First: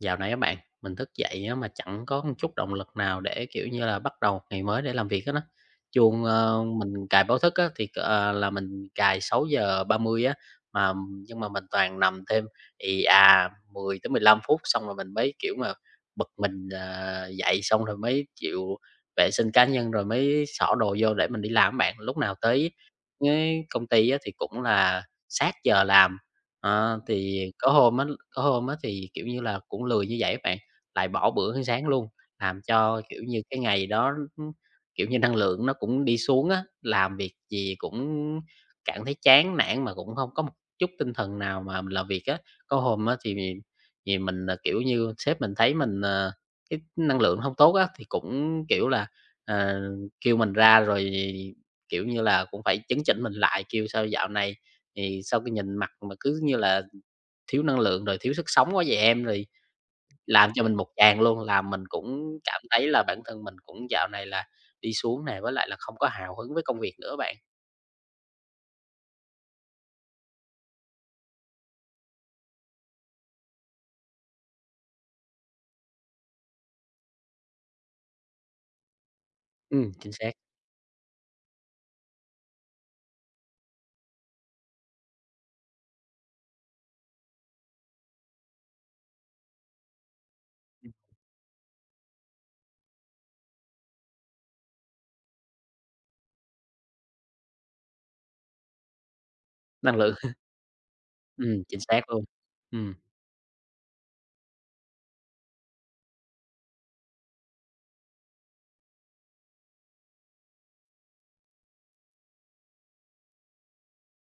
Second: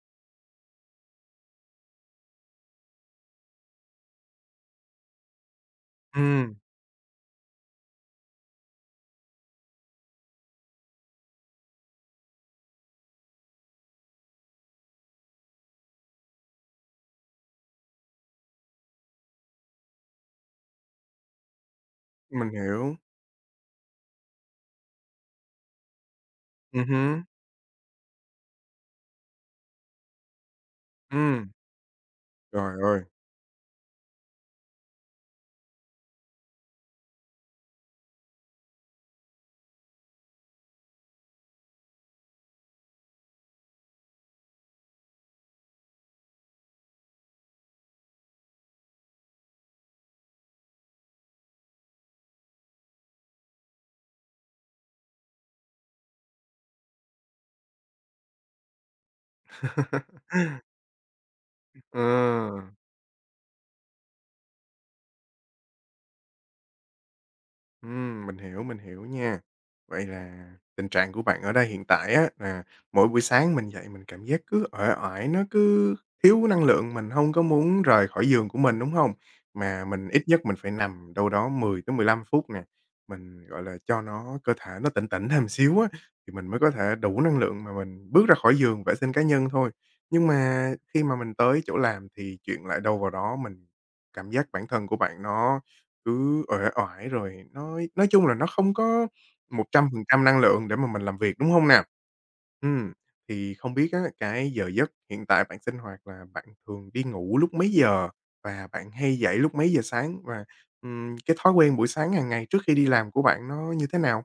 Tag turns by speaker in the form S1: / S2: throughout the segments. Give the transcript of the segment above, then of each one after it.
S1: Dạo này các bạn, mình thức dậy á mà chẳng có một chút động lực nào để, kiểu như là, bắt đầu ngày mới để làm việc hết á. Chuông,
S2: Ừm,
S1: ơ, mình cài báo thức á thì là mình cài 6:30 á, mà nhưng mà mình toàn nằm thêm ì à 10 tới 15 phút xong rồi mình mới, kiểu mà, bật mình dậy xong rồi mới chịu vệ sinh cá nhân rồi mới xỏ đồ vô để mình đi làm á bạn. Lúc nào
S2: mình
S1: tới
S2: hiểu.
S1: cái công ty á thì cũng là sát giờ làm. Ờ,
S2: Hứm,
S1: thì có hôm á thì, kiểu như là, cũng lười như vậy á bạn, lại bỏ
S2: ừm,
S1: bữa ăn sáng luôn, làm
S2: trời ơi!
S1: cho, kiểu như, cái ngày đó, kiểu như, năng lượng nó cũng đi xuống á, làm việc gì cũng cảm thấy chán nản mà cũng hông có một chút tinh thần nào mà mình làm việc á. Có hôm á thì vì vì mình, kiểu như, sếp mình thấy mình, cái năng lượng hông tốt á, thì cũng, kiểu là, ờ, kêu mình ra rồi. Kiểu như là, cũng phải chấn chỉnh mình lại, kêu sao dạo này thì sao cái nhìn mặt mà cứ như là thiếu năng lượng rồi thiếu sức sống quá vậy em? Rồi làm cho mình một tràng luôn, làm mình
S2: Ờ.
S1: cũng cảm thấy là bản thân mình cũng dạo này là đi xuống này với lại là không có hào hứng với công việc nữa bạn.
S2: Mình hiểu nha. Vậy là tình trạng của bạn ở đây hiện tại á, là mỗi buổi sáng mình dậy mình cảm giác cứ uể oải, nó cứ thiếu năng lượng, mình hông có muốn rời khỏi giường của mình, đúng hông? Mà
S1: Ừ,
S2: mình
S1: chính
S2: ít
S1: xác,
S2: nhất mình phải nằm đâu đó 10-15 phút nè, mình, gọi là, cho nó cơ thể nó tỉnh tỉnh thêm xíu á, thì mình mới có thể đủ năng lượng mà mình bước ra khỏi giường vệ sinh cá nhân thôi. Nhưng mà khi mà mình tới chỗ làm thì chuyện lại đâu vào đó, mình cảm giác bản thân của bạn nó cứ uể oải rồi nói chung là nó không có một trăm
S1: năng
S2: phần
S1: lượng.
S2: trăm năng lượng để mà mình làm việc, đúng
S1: Ừ,
S2: hông
S1: chính
S2: nè?
S1: xác luôn. Ừ.
S2: Ừm, thì không biết á, cái giờ giấc hiện tại bạn sinh hoạt là bạn thường đi ngủ lúc mấy giờ? Và bạn hay dậy lúc mấy giờ sáng? Và, cái thói quen buổi sáng hàng ngày trước khi đi làm của bạn nó như thế nào?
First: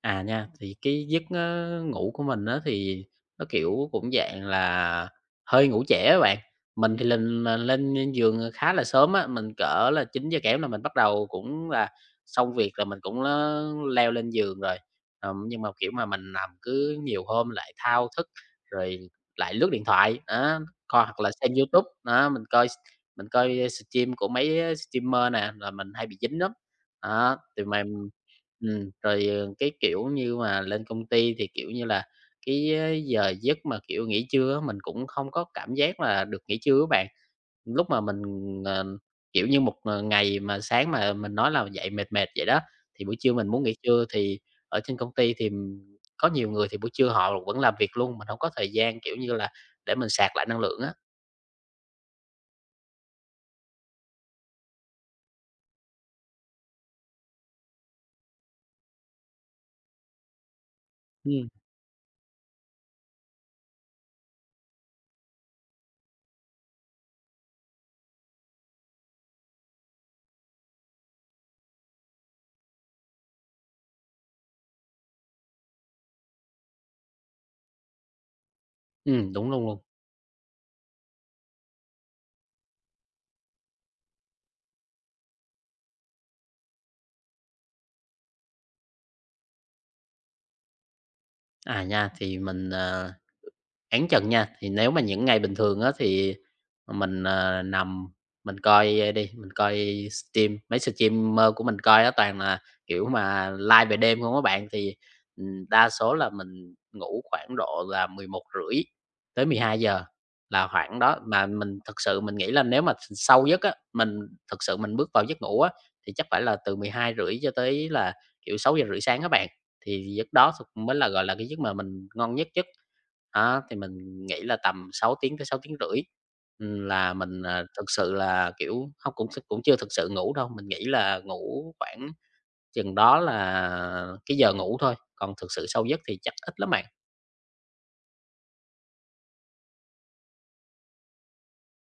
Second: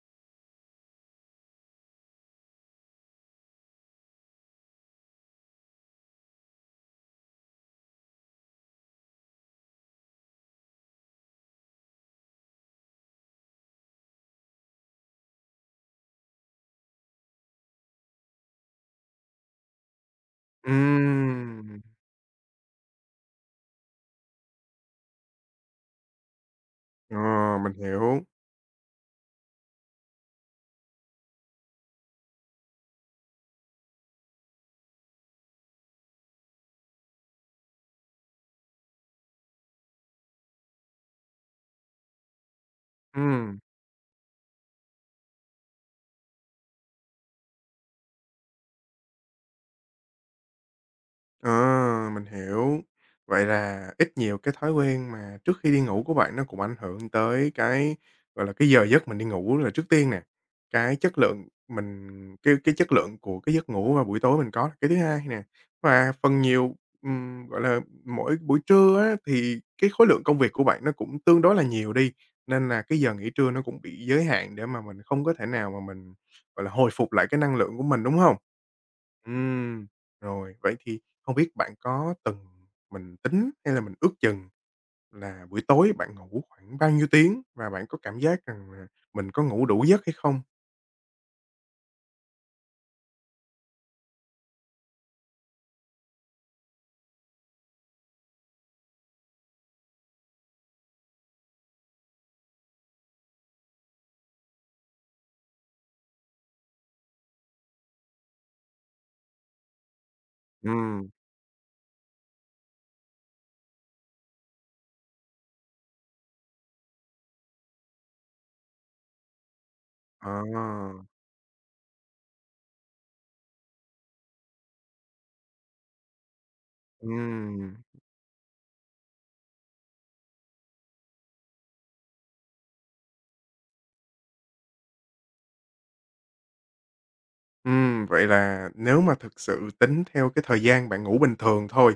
S1: À nha, thì cái giấc ngủ của mình á thì nó, kiểu, cũng dạng là hơi ngủ trễ á bạn. Mình thì lên lên giường, khá là sớm á, mình cỡ là 9 giờ kém là mình bắt đầu cũng là xong việc là mình cũng leo lên giường rồi. Nhưng mà, kiểu, mà mình nằm cứ nhiều hôm lại thao thức, rồi lại lướt điện thoại, đó, coi hoặc là xem
S2: Ừm,
S1: YouTube, đó, mình coi stream của mấy streamer nè, là mình hay bị dính lắm.
S2: ờ,
S1: Đó, thì
S2: mình
S1: mà
S2: hiểu,
S1: rồi, cái kiểu như mà lên công ty thì, kiểu như là, cái giờ giấc mà, kiểu, nghỉ trưa á, mình cũng không có cảm giác là được nghỉ trưa các bạn. Lúc mà mình, ờ, kiểu như, một ngày mà sáng mà mình nói là dậy mệt mệt vậy đó, thì buổi trưa mình
S2: ừm.
S1: muốn nghỉ trưa thì ở trên công ty thì có nhiều người thì buổi trưa họ vẫn làm việc luôn, mình không có thời gian, kiểu như là, để mình sạc lại năng lượng á.
S2: À, mình hiểu. Vậy là ít nhiều cái thói quen mà trước khi đi ngủ của bạn nó cũng ảnh hưởng tới cái, gọi là, cái giờ giấc mình đi ngủ là trước tiên nè, cái chất
S1: Ừm.
S2: lượng mình cái chất lượng của cái giấc ngủ vào buổi tối mình có là cái thứ hai nè. Và phần nhiều, gọi là, mỗi buổi trưa á thì cái khối lượng công việc của bạn nó cũng tương đối là nhiều đi, nên là cái giờ nghỉ trưa nó cũng bị giới hạn để mà mình không có thể nào mà mình, gọi là, hồi phục lại cái năng lượng của mình, đúng không?
S1: Đúng luôn luôn.
S2: Ừm, rồi, vậy thì không biết bạn có từng mình tính hay là mình ước chừng là buổi tối bạn ngủ khoảng bao nhiêu tiếng và bạn có cảm giác rằng là mình có ngủ đủ giấc hay không?
S1: À, nha, thì mình, ờ Án trần nha, thì nếu mà những ngày bình thường á thì mình nằm mình coi stream mấy streamer của mình coi á toàn là, kiểu, mà live về đêm không các bạn, thì, đa số là mình ngủ khoảng độ là 11:30 tới 12 giờ là khoảng
S2: Ừm,
S1: đó. Mà mình thực sự mình nghĩ là nếu mà sâu giấc á, mình thực sự mình bước vào giấc ngủ á, thì chắc phải là từ 12:30 cho tới là, kiểu, 6:30 sáng các bạn, thì giấc đó thực mới
S2: à,
S1: là, gọi là, cái giấc mà mình ngon nhất giấc. Đó, thì mình nghĩ là tầm 6 tiếng tới sáu tiếng, là mình, à,
S2: ừm,
S1: thực sự là, kiểu, hông, cũng cũng chưa thực sự ngủ đâu, mình nghĩ là ngủ khoảng chừng đó là cái giờ ngủ thôi, còn thực sự sâu giấc thì chắc ít lắm bạn.
S2: vậy là nếu mà thực sự tính theo cái thời gian bạn ngủ bình thường thôi,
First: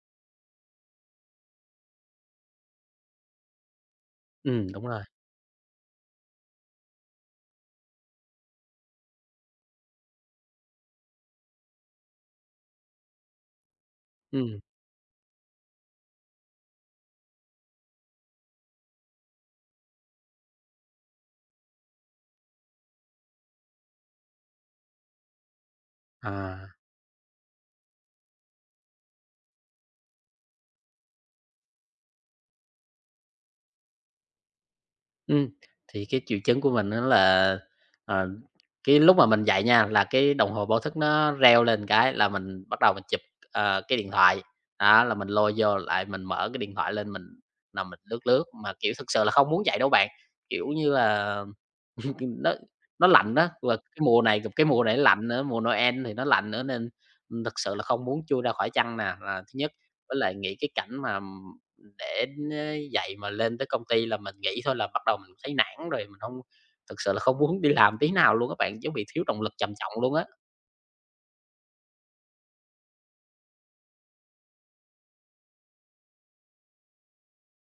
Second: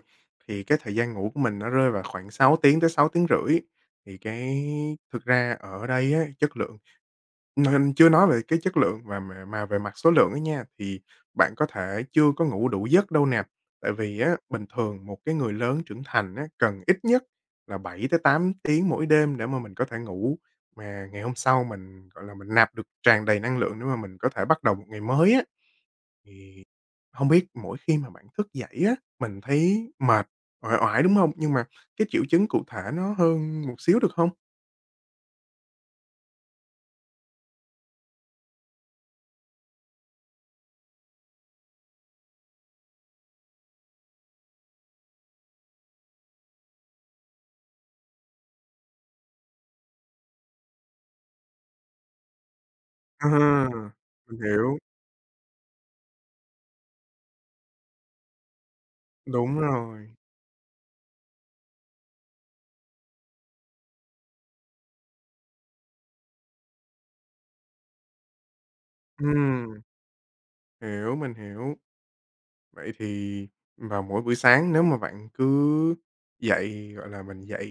S2: thì cái thời gian ngủ của mình nó rơi vào khoảng 6 tiếng tới 6 tiếng rưỡi, thì cái
S1: Đúng rồi,
S2: thực ra ở đây á, chất lượng Nên chưa nói về cái chất lượng và mà về mặt số lượng ấy nha, thì bạn có thể chưa có ngủ đủ giấc đâu nè. Tại vì á,
S1: ừm,
S2: bình thường một cái người lớn trưởng thành á, cần ít nhất là 7 tới 8 tiếng mỗi đêm để mà mình có thể ngủ, mà ngày hôm sau mình, gọi là, mình nạp được tràn đầy năng lượng để mà mình có thể bắt đầu một ngày mới á.
S1: à.
S2: Không biết mỗi khi mà bạn thức dậy á, mình thấy mệt, uể oải, đúng không? Nhưng mà cái triệu chứng cụ thể nó hơn một xíu được không?
S1: Ừm, thì cái triệu chứng của mình đó là, ờ, cái lúc mà mình dậy nha, là cái đồng hồ báo thức nó reo lên cái là mình bắt đầu mình chụp, cái điện thoại. Đó, là mình lôi vô lại mình mở cái điện thoại lên mình nằm mình lướt lướt, mà, kiểu, thực sự là không muốn dậy đâu bạn. Kiểu như là. Nó nó lạnh đó và
S2: À,
S1: cái mùa này
S2: mình
S1: c cái
S2: hiểu,
S1: mùa này lạnh nữa, mùa Noel thì nó lạnh nữa nên, thực sự là không muốn chui ra khỏi chăn nè, là thứ
S2: đúng
S1: nhất.
S2: rồi.
S1: Với lại nghĩ cái cảnh mà, để dậy mà lên tới công ty là mình nghĩ thôi là bắt đầu mình thấy nản rồi, mình không thực sự là không muốn đi làm tí nào luôn các bạn, giống bị thiếu động lực trầm
S2: Ừm.
S1: trọng luôn á.
S2: Hiểu, mình hiểu. Vậy thì vào mỗi buổi sáng nếu mà bạn cứ dậy, gọi là, mình dậy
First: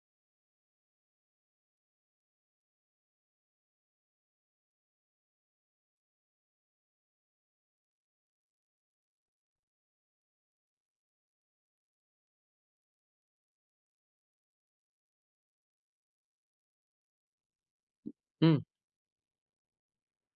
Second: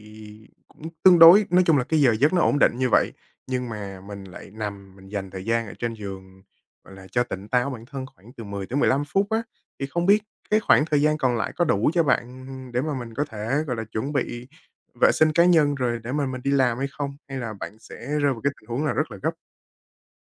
S2: cũng tương đối nói chung là cái giờ giấc nó ổn định như vậy, nhưng mà mình lại nằm mình dành thời gian ở trên giường, gọi là, cho tỉnh táo bản thân khoảng từ 10 tới 15 phút á, thì không biết cái khoảng thời gian còn lại có đủ cho bạn để mà mình có thể, gọi là, chuẩn bị vệ sinh cá nhân rồi để mà mình đi làm hay không? Hay là bạn sẽ rơi vào cái
S1: Ừm.
S2: tình huống là rất là gấp?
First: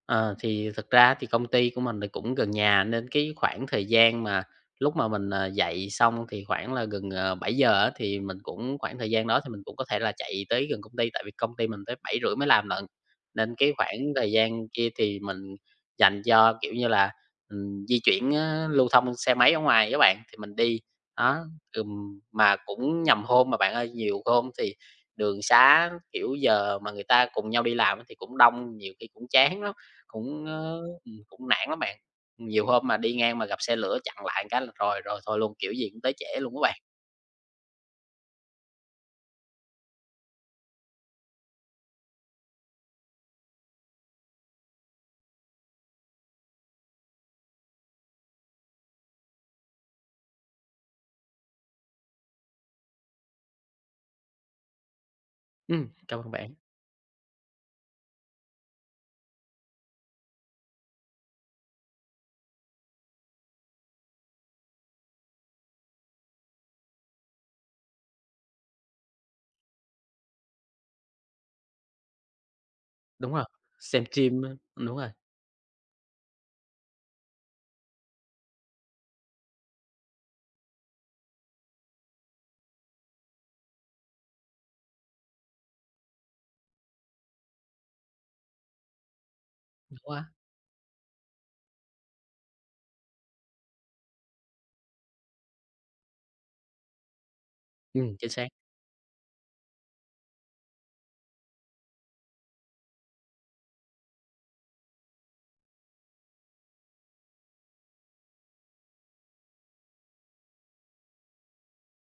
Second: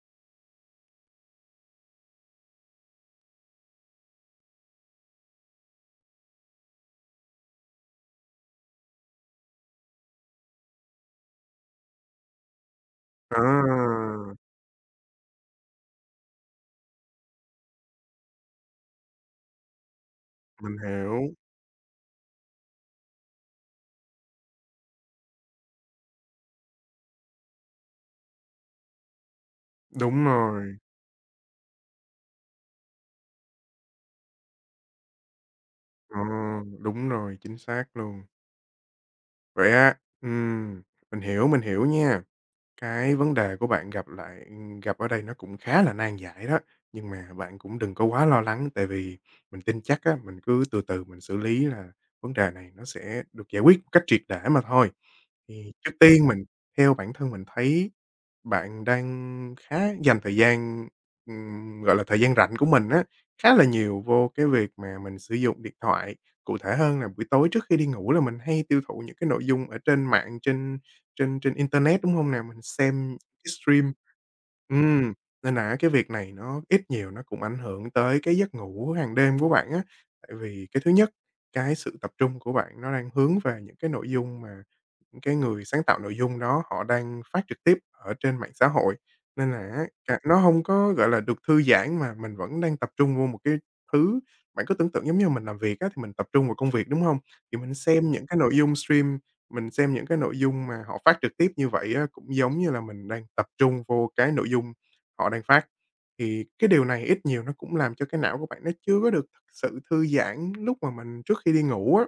S1: Ờ, thì thực ra thì công ty của mình thì cũng gần nhà nên cái khoảng thời gian mà lúc mà mình dạy xong thì khoảng là gần bảy giờ á, thì mình cũng khoảng thời gian đó thì mình cũng có thể là chạy tới gần công ty, tại vì công ty mình tới 7:30 mới làm lận.
S2: À,
S1: Nên cái khoảng thời gian kia thì mình dành cho, kiểu như là, di chuyển á, lưu thông xe máy ở ngoài á bạn, thì mình
S2: mình
S1: đi,
S2: hiểu,
S1: đó, mà cũng nhầm hôm mà bạn ơi, nhiều hôm thì đường xá, kiểu, giờ mà người ta cùng nhau đi làm á thì cũng đông, nhiều khi cũng chán lắm.
S2: đúng
S1: Cũng,
S2: rồi.
S1: ơ, ừm, cũng nản lắm bạn, nhiều hôm mà đi ngang mà gặp xe lửa chặn lại cái là rồi rồi thôi luôn, kiểu gì cũng tới
S2: Ờ,
S1: trễ luôn các bạn.
S2: đúng rồi, chính xác luôn. Vậy á ừm, mình hiểu nha. Cái vấn đề của bạn gặp ở đây nó cũng khá là nan giải đó, nhưng mà bạn cũng đừng có quá lo lắng, tại vì mình tin chắc á, mình cứ từ từ mình xử lý là vấn đề này nó sẽ được giải quyết một cách triệt để mà thôi. Thì trước
S1: Cảm
S2: tiên
S1: ơn
S2: mình
S1: bạn.
S2: theo bản thân mình thấy bạn đang khá dành thời gian, gọi là, thời gian rảnh của mình á, khá là nhiều vô cái việc mà mình sử dụng điện thoại. Cụ thể hơn là buổi tối trước khi đi ngủ là mình hay tiêu thụ những cái nội dung ở trên mạng, trên trên trên internet, đúng hông nè? Mình xem
S1: Đúng rồi,
S2: cái stream.
S1: xem phim á, đúng rồi,
S2: Ừm, nên là á cái việc này nó ít nhiều nó cũng ảnh hưởng tới cái giấc ngủ hàng đêm của bạn á. Tại vì cái thứ nhất, cái sự tập trung của bạn nó đang hướng về những cái nội dung mà những cái người sáng tạo nội dung đó họ đang phát trực tiếp ở trên mạng xã hội, nên là á,
S1: đúng
S2: cả
S1: quá,
S2: nó hông có, gọi là, được thư giãn mà mình vẫn đang tập trung vô một cái thứ. Bạn cứ tưởng tượng giống như mình làm việc á, thì mình tập trung vào công việc, đúng hông? Thì mình xem những
S1: chính
S2: cái
S1: xác,
S2: nội dung stream, mình xem những cái nội dung mà họ phát trực tiếp như vậy á, cũng giống như là mình đang tập trung vô cái nội dung họ đang phát. Thì cái điều này ít nhiều nó cũng làm cho cái não của bạn nó chưa có được thực sự thư giãn lúc mà mình trước khi đi ngủ á.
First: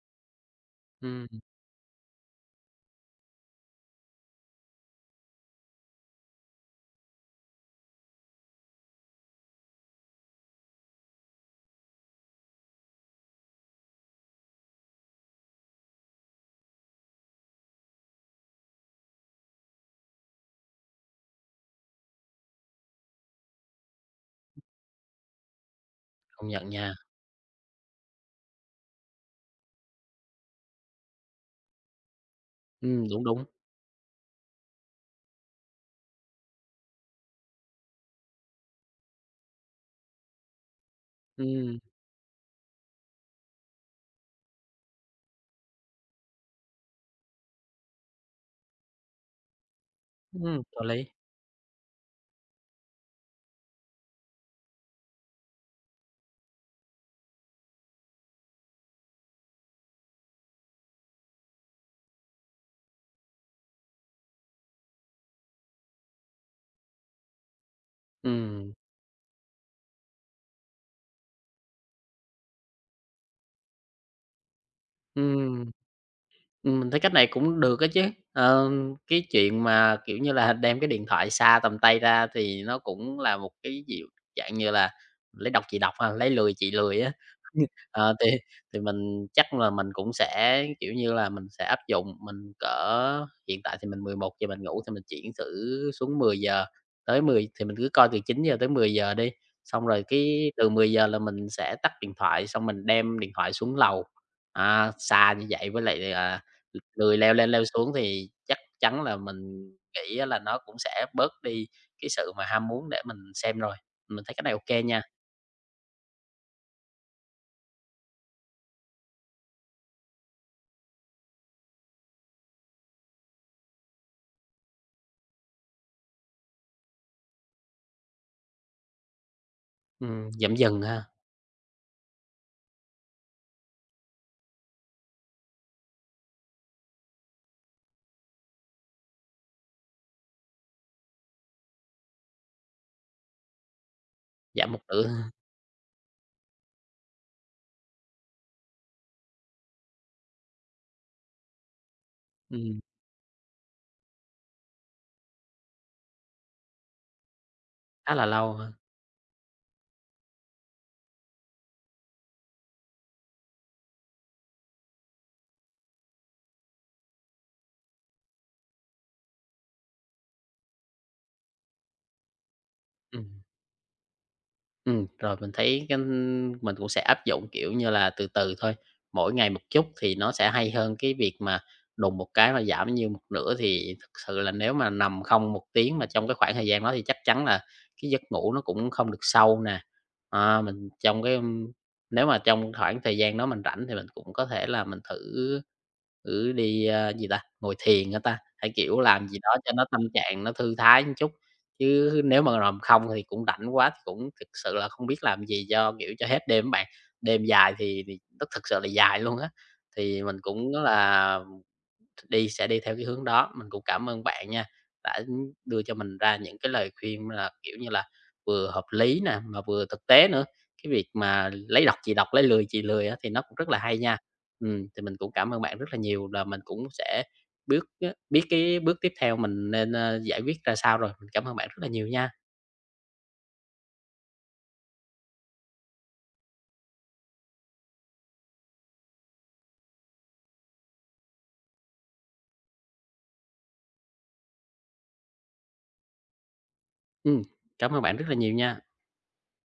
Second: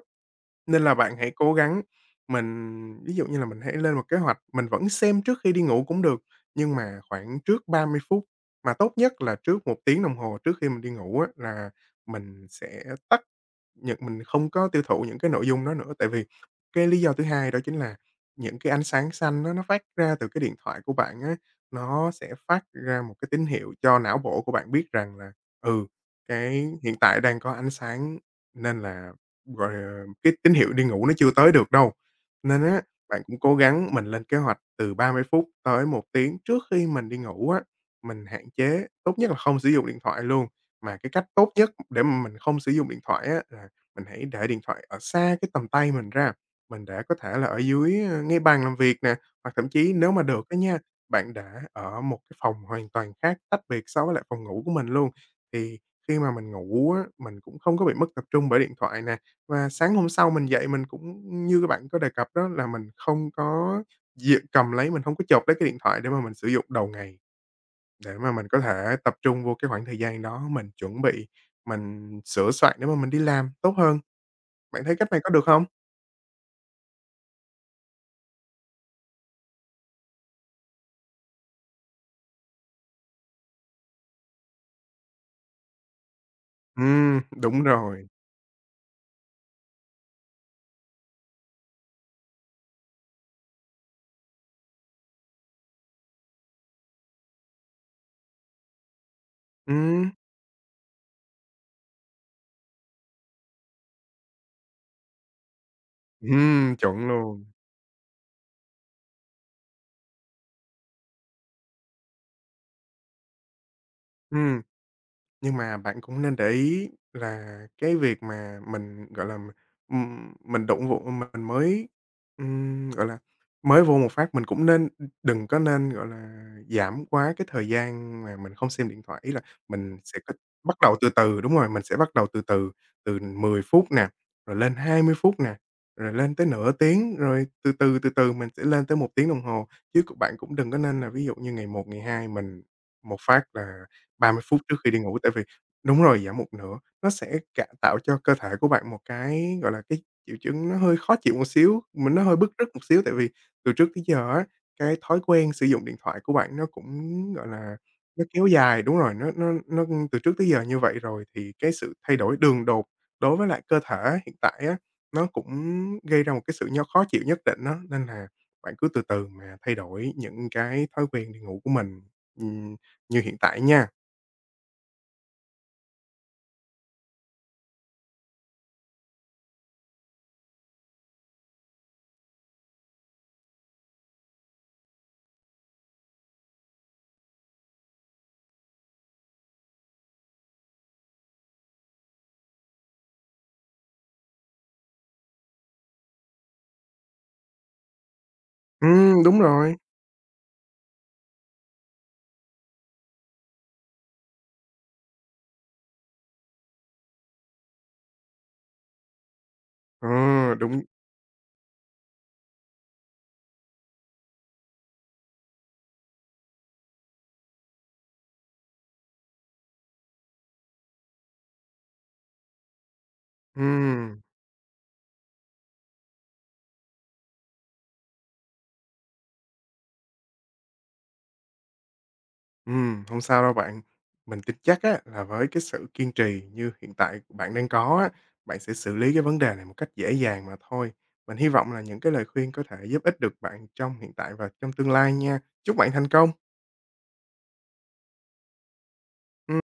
S2: Nên là bạn
S1: ừm,
S2: hãy cố gắng mình ví dụ như là mình hãy lên một kế hoạch, mình vẫn xem trước khi đi ngủ cũng được, nhưng mà khoảng trước 30 phút, mà tốt nhất là trước một tiếng đồng hồ trước khi mình đi ngủ á là mình sẽ tắt Nhật mình không có tiêu thụ những cái nội dung đó nữa, tại vì cái lý do thứ hai đó chính là những cái ánh sáng xanh nó phát ra từ cái điện thoại của bạn á, nó sẽ phát ra một cái tín hiệu cho não bộ của bạn biết rằng là, ừ,
S1: công
S2: cái
S1: nhận nha.
S2: hiện tại đang có ánh sáng nên là, gọi là, cái tín hiệu đi ngủ nó chưa tới được đâu. Nên á, bạn
S1: Đúng,
S2: cũng
S1: đúng,
S2: cố gắng mình lên kế hoạch từ 30 phút tới một tiếng trước khi mình đi ngủ á, mình hạn chế, tốt nhất là không sử dụng điện thoại luôn. Mà cái cách tốt nhất
S1: ừm,
S2: để mà mình không sử dụng điện thoại á là mình hãy để điện thoại ở xa cái tầm tay mình ra, mình để có thể là ở dưới, ngay bàn làm việc nè, hoặc thậm chí nếu mà được á nha,
S1: có lý,
S2: bạn để ở một cái phòng hoàn toàn khác, tách biệt so với lại phòng ngủ của mình luôn. Thì khi mà mình ngủ á, mình cũng không có bị mất tập trung bởi điện thoại nè, và sáng hôm sau mình dậy mình cũng như các bạn có đề cập đó là mình không có d cầm lấy, mình không có chộp lấy cái điện thoại để mà mình sử dụng đầu ngày, để mà mình có
S1: ừm,
S2: thể tập trung vô cái khoảng thời gian đó mình chuẩn bị, mình sửa soạn để mà mình đi làm tốt hơn. Bạn thấy cách này có được
S1: ừm.
S2: không?
S1: Mình thấy cách này cũng được á chứ. Ờ, cái chuyện mà, kiểu như là, đem cái điện thoại xa tầm tay ra thì nó cũng là một cái dịu dạng như là lấy đọc chị đọc, ha, lấy lười chị lười á.
S2: Đúng rồi.
S1: Ờ, thì mình chắc là mình cũng sẽ, kiểu như là, mình sẽ áp dụng, mình cỡ hiện tại thì mình 11 giờ mình ngủ thì mình chuyển thử xuống 10 giờ tới 10 thì mình cứ coi từ 9 giờ tới 10 giờ đi, xong rồi
S2: Ừm,
S1: cái từ 10 giờ là mình sẽ tắt điện thoại, xong mình đem điện thoại xuống lầu. À, xa như vậy với lại, à, L
S2: chuẩn
S1: lười leo
S2: luôn.
S1: lên leo xuống thì chắc chắn là mình nghĩ á là nó cũng sẽ bớt đi cái sự mà ham muốn để mình xem rồi. Mình thấy cái này
S2: Ừm.
S1: ok nha,
S2: Nhưng mà bạn cũng nên để ý là cái việc mà mình, gọi là, mình đụng vụ mình mới, gọi là, mới vô một phát mình cũng nên đừng có nên, gọi là, giảm quá cái thời gian mà mình không xem điện thoại. Ý là mình sẽ
S1: giảm
S2: bắt
S1: dần
S2: đầu
S1: ha,
S2: từ từ đúng rồi, mình sẽ bắt đầu từ từ, từ 10 phút nè, rồi lên 20 phút nè, rồi lên tới nửa tiếng, rồi từ từ, từ từ mình sẽ lên tới một tiếng đồng hồ. Chứ bạn cũng đừng có nên là ví dụ như ngày một ngày 2 mình một phát là 30 phút
S1: giảm
S2: trước
S1: một
S2: khi đi
S1: nửa,
S2: ngủ, tại vì đúng rồi, giảm một nửa, nó sẽ cả tạo cho cơ thể của bạn một cái, gọi là, cái triệu chứng nó hơi khó chịu một xíu, mình nó hơi bứt rứt
S1: ừm,
S2: một xíu, tại vì từ trước tới giờ á, cái thói quen sử dụng điện thoại của bạn nó cũng, gọi là,
S1: khá
S2: nó
S1: là
S2: kéo
S1: lâu ha,
S2: dài đúng rồi, nó từ trước tới giờ như vậy rồi, thì cái sự thay đổi đường đột đối với lại cơ thể hiện tại á, nó cũng gây ra một cái sự nho khó chịu nhất định đó. Nên là bạn cứ từ từ mà thay đổi những cái thói quen đi ngủ của mình, ừm, như
S1: ừm.
S2: hiện tại nha.
S1: Rồi mình thấy cái mình cũng sẽ áp dụng, kiểu như là, từ từ thôi, mỗi ngày một chút thì nó sẽ hay hơn cái việc mà đùng một cái mà giảm như một nửa. Thì thực sự là nếu mà nằm không một tiếng mà trong cái khoảng thời gian đó thì chắc chắn là cái giấc ngủ nó cũng không được sâu nè. À, mình trong cái, nếu mà trong khoảng thời gian đó mình rảnh thì mình cũng có thể là mình thử thử đi, a, gì ta, ngồi thiền hả ta? Hay, kiểu, làm gì
S2: Đúng
S1: đó cho
S2: rồi.
S1: nó tâm trạng nó thư thái một chút. Chứ nếu mà làm không thì cũng rảnh quá thì cũng thực sự là không biết làm gì cho, kiểu, cho hết đêm á bạn. Đêm dài thì nó thực sự là dài luôn á,
S2: Ờ,
S1: thì mình cũng á
S2: đúng.
S1: là đi sẽ đi theo cái hướng đó. Mình cũng cảm ơn bạn nha, đã đưa cho mình ra những cái lời khuyên là, kiểu như là, vừa hợp lý nè, mà vừa thực tế nữa. Cái việc mà lấy đọc chị đọc lấy lười chị lười á thì nó cũng rất là hay nha.
S2: Ừm,
S1: Thì mình cũng cảm ơn bạn rất là nhiều là mình cũng sẽ biết biết cái bước tiếp theo mình nên giải quyết ra sao rồi. Mình cảm ơn bạn rất là nhiều nha.
S2: hông sao đâu bạn. Mình tin chắc á là với cái sự kiên trì như hiện tại bạn đang có á, bạn sẽ xử lý cái vấn đề này một cách dễ dàng mà thôi. Mình hy vọng là những cái lời khuyên có thể giúp ích được bạn trong hiện tại và trong tương lai nha. Chúc bạn thành công!
S1: Ừm, cảm ơn bạn rất là nhiều nha.
S2: Ừm.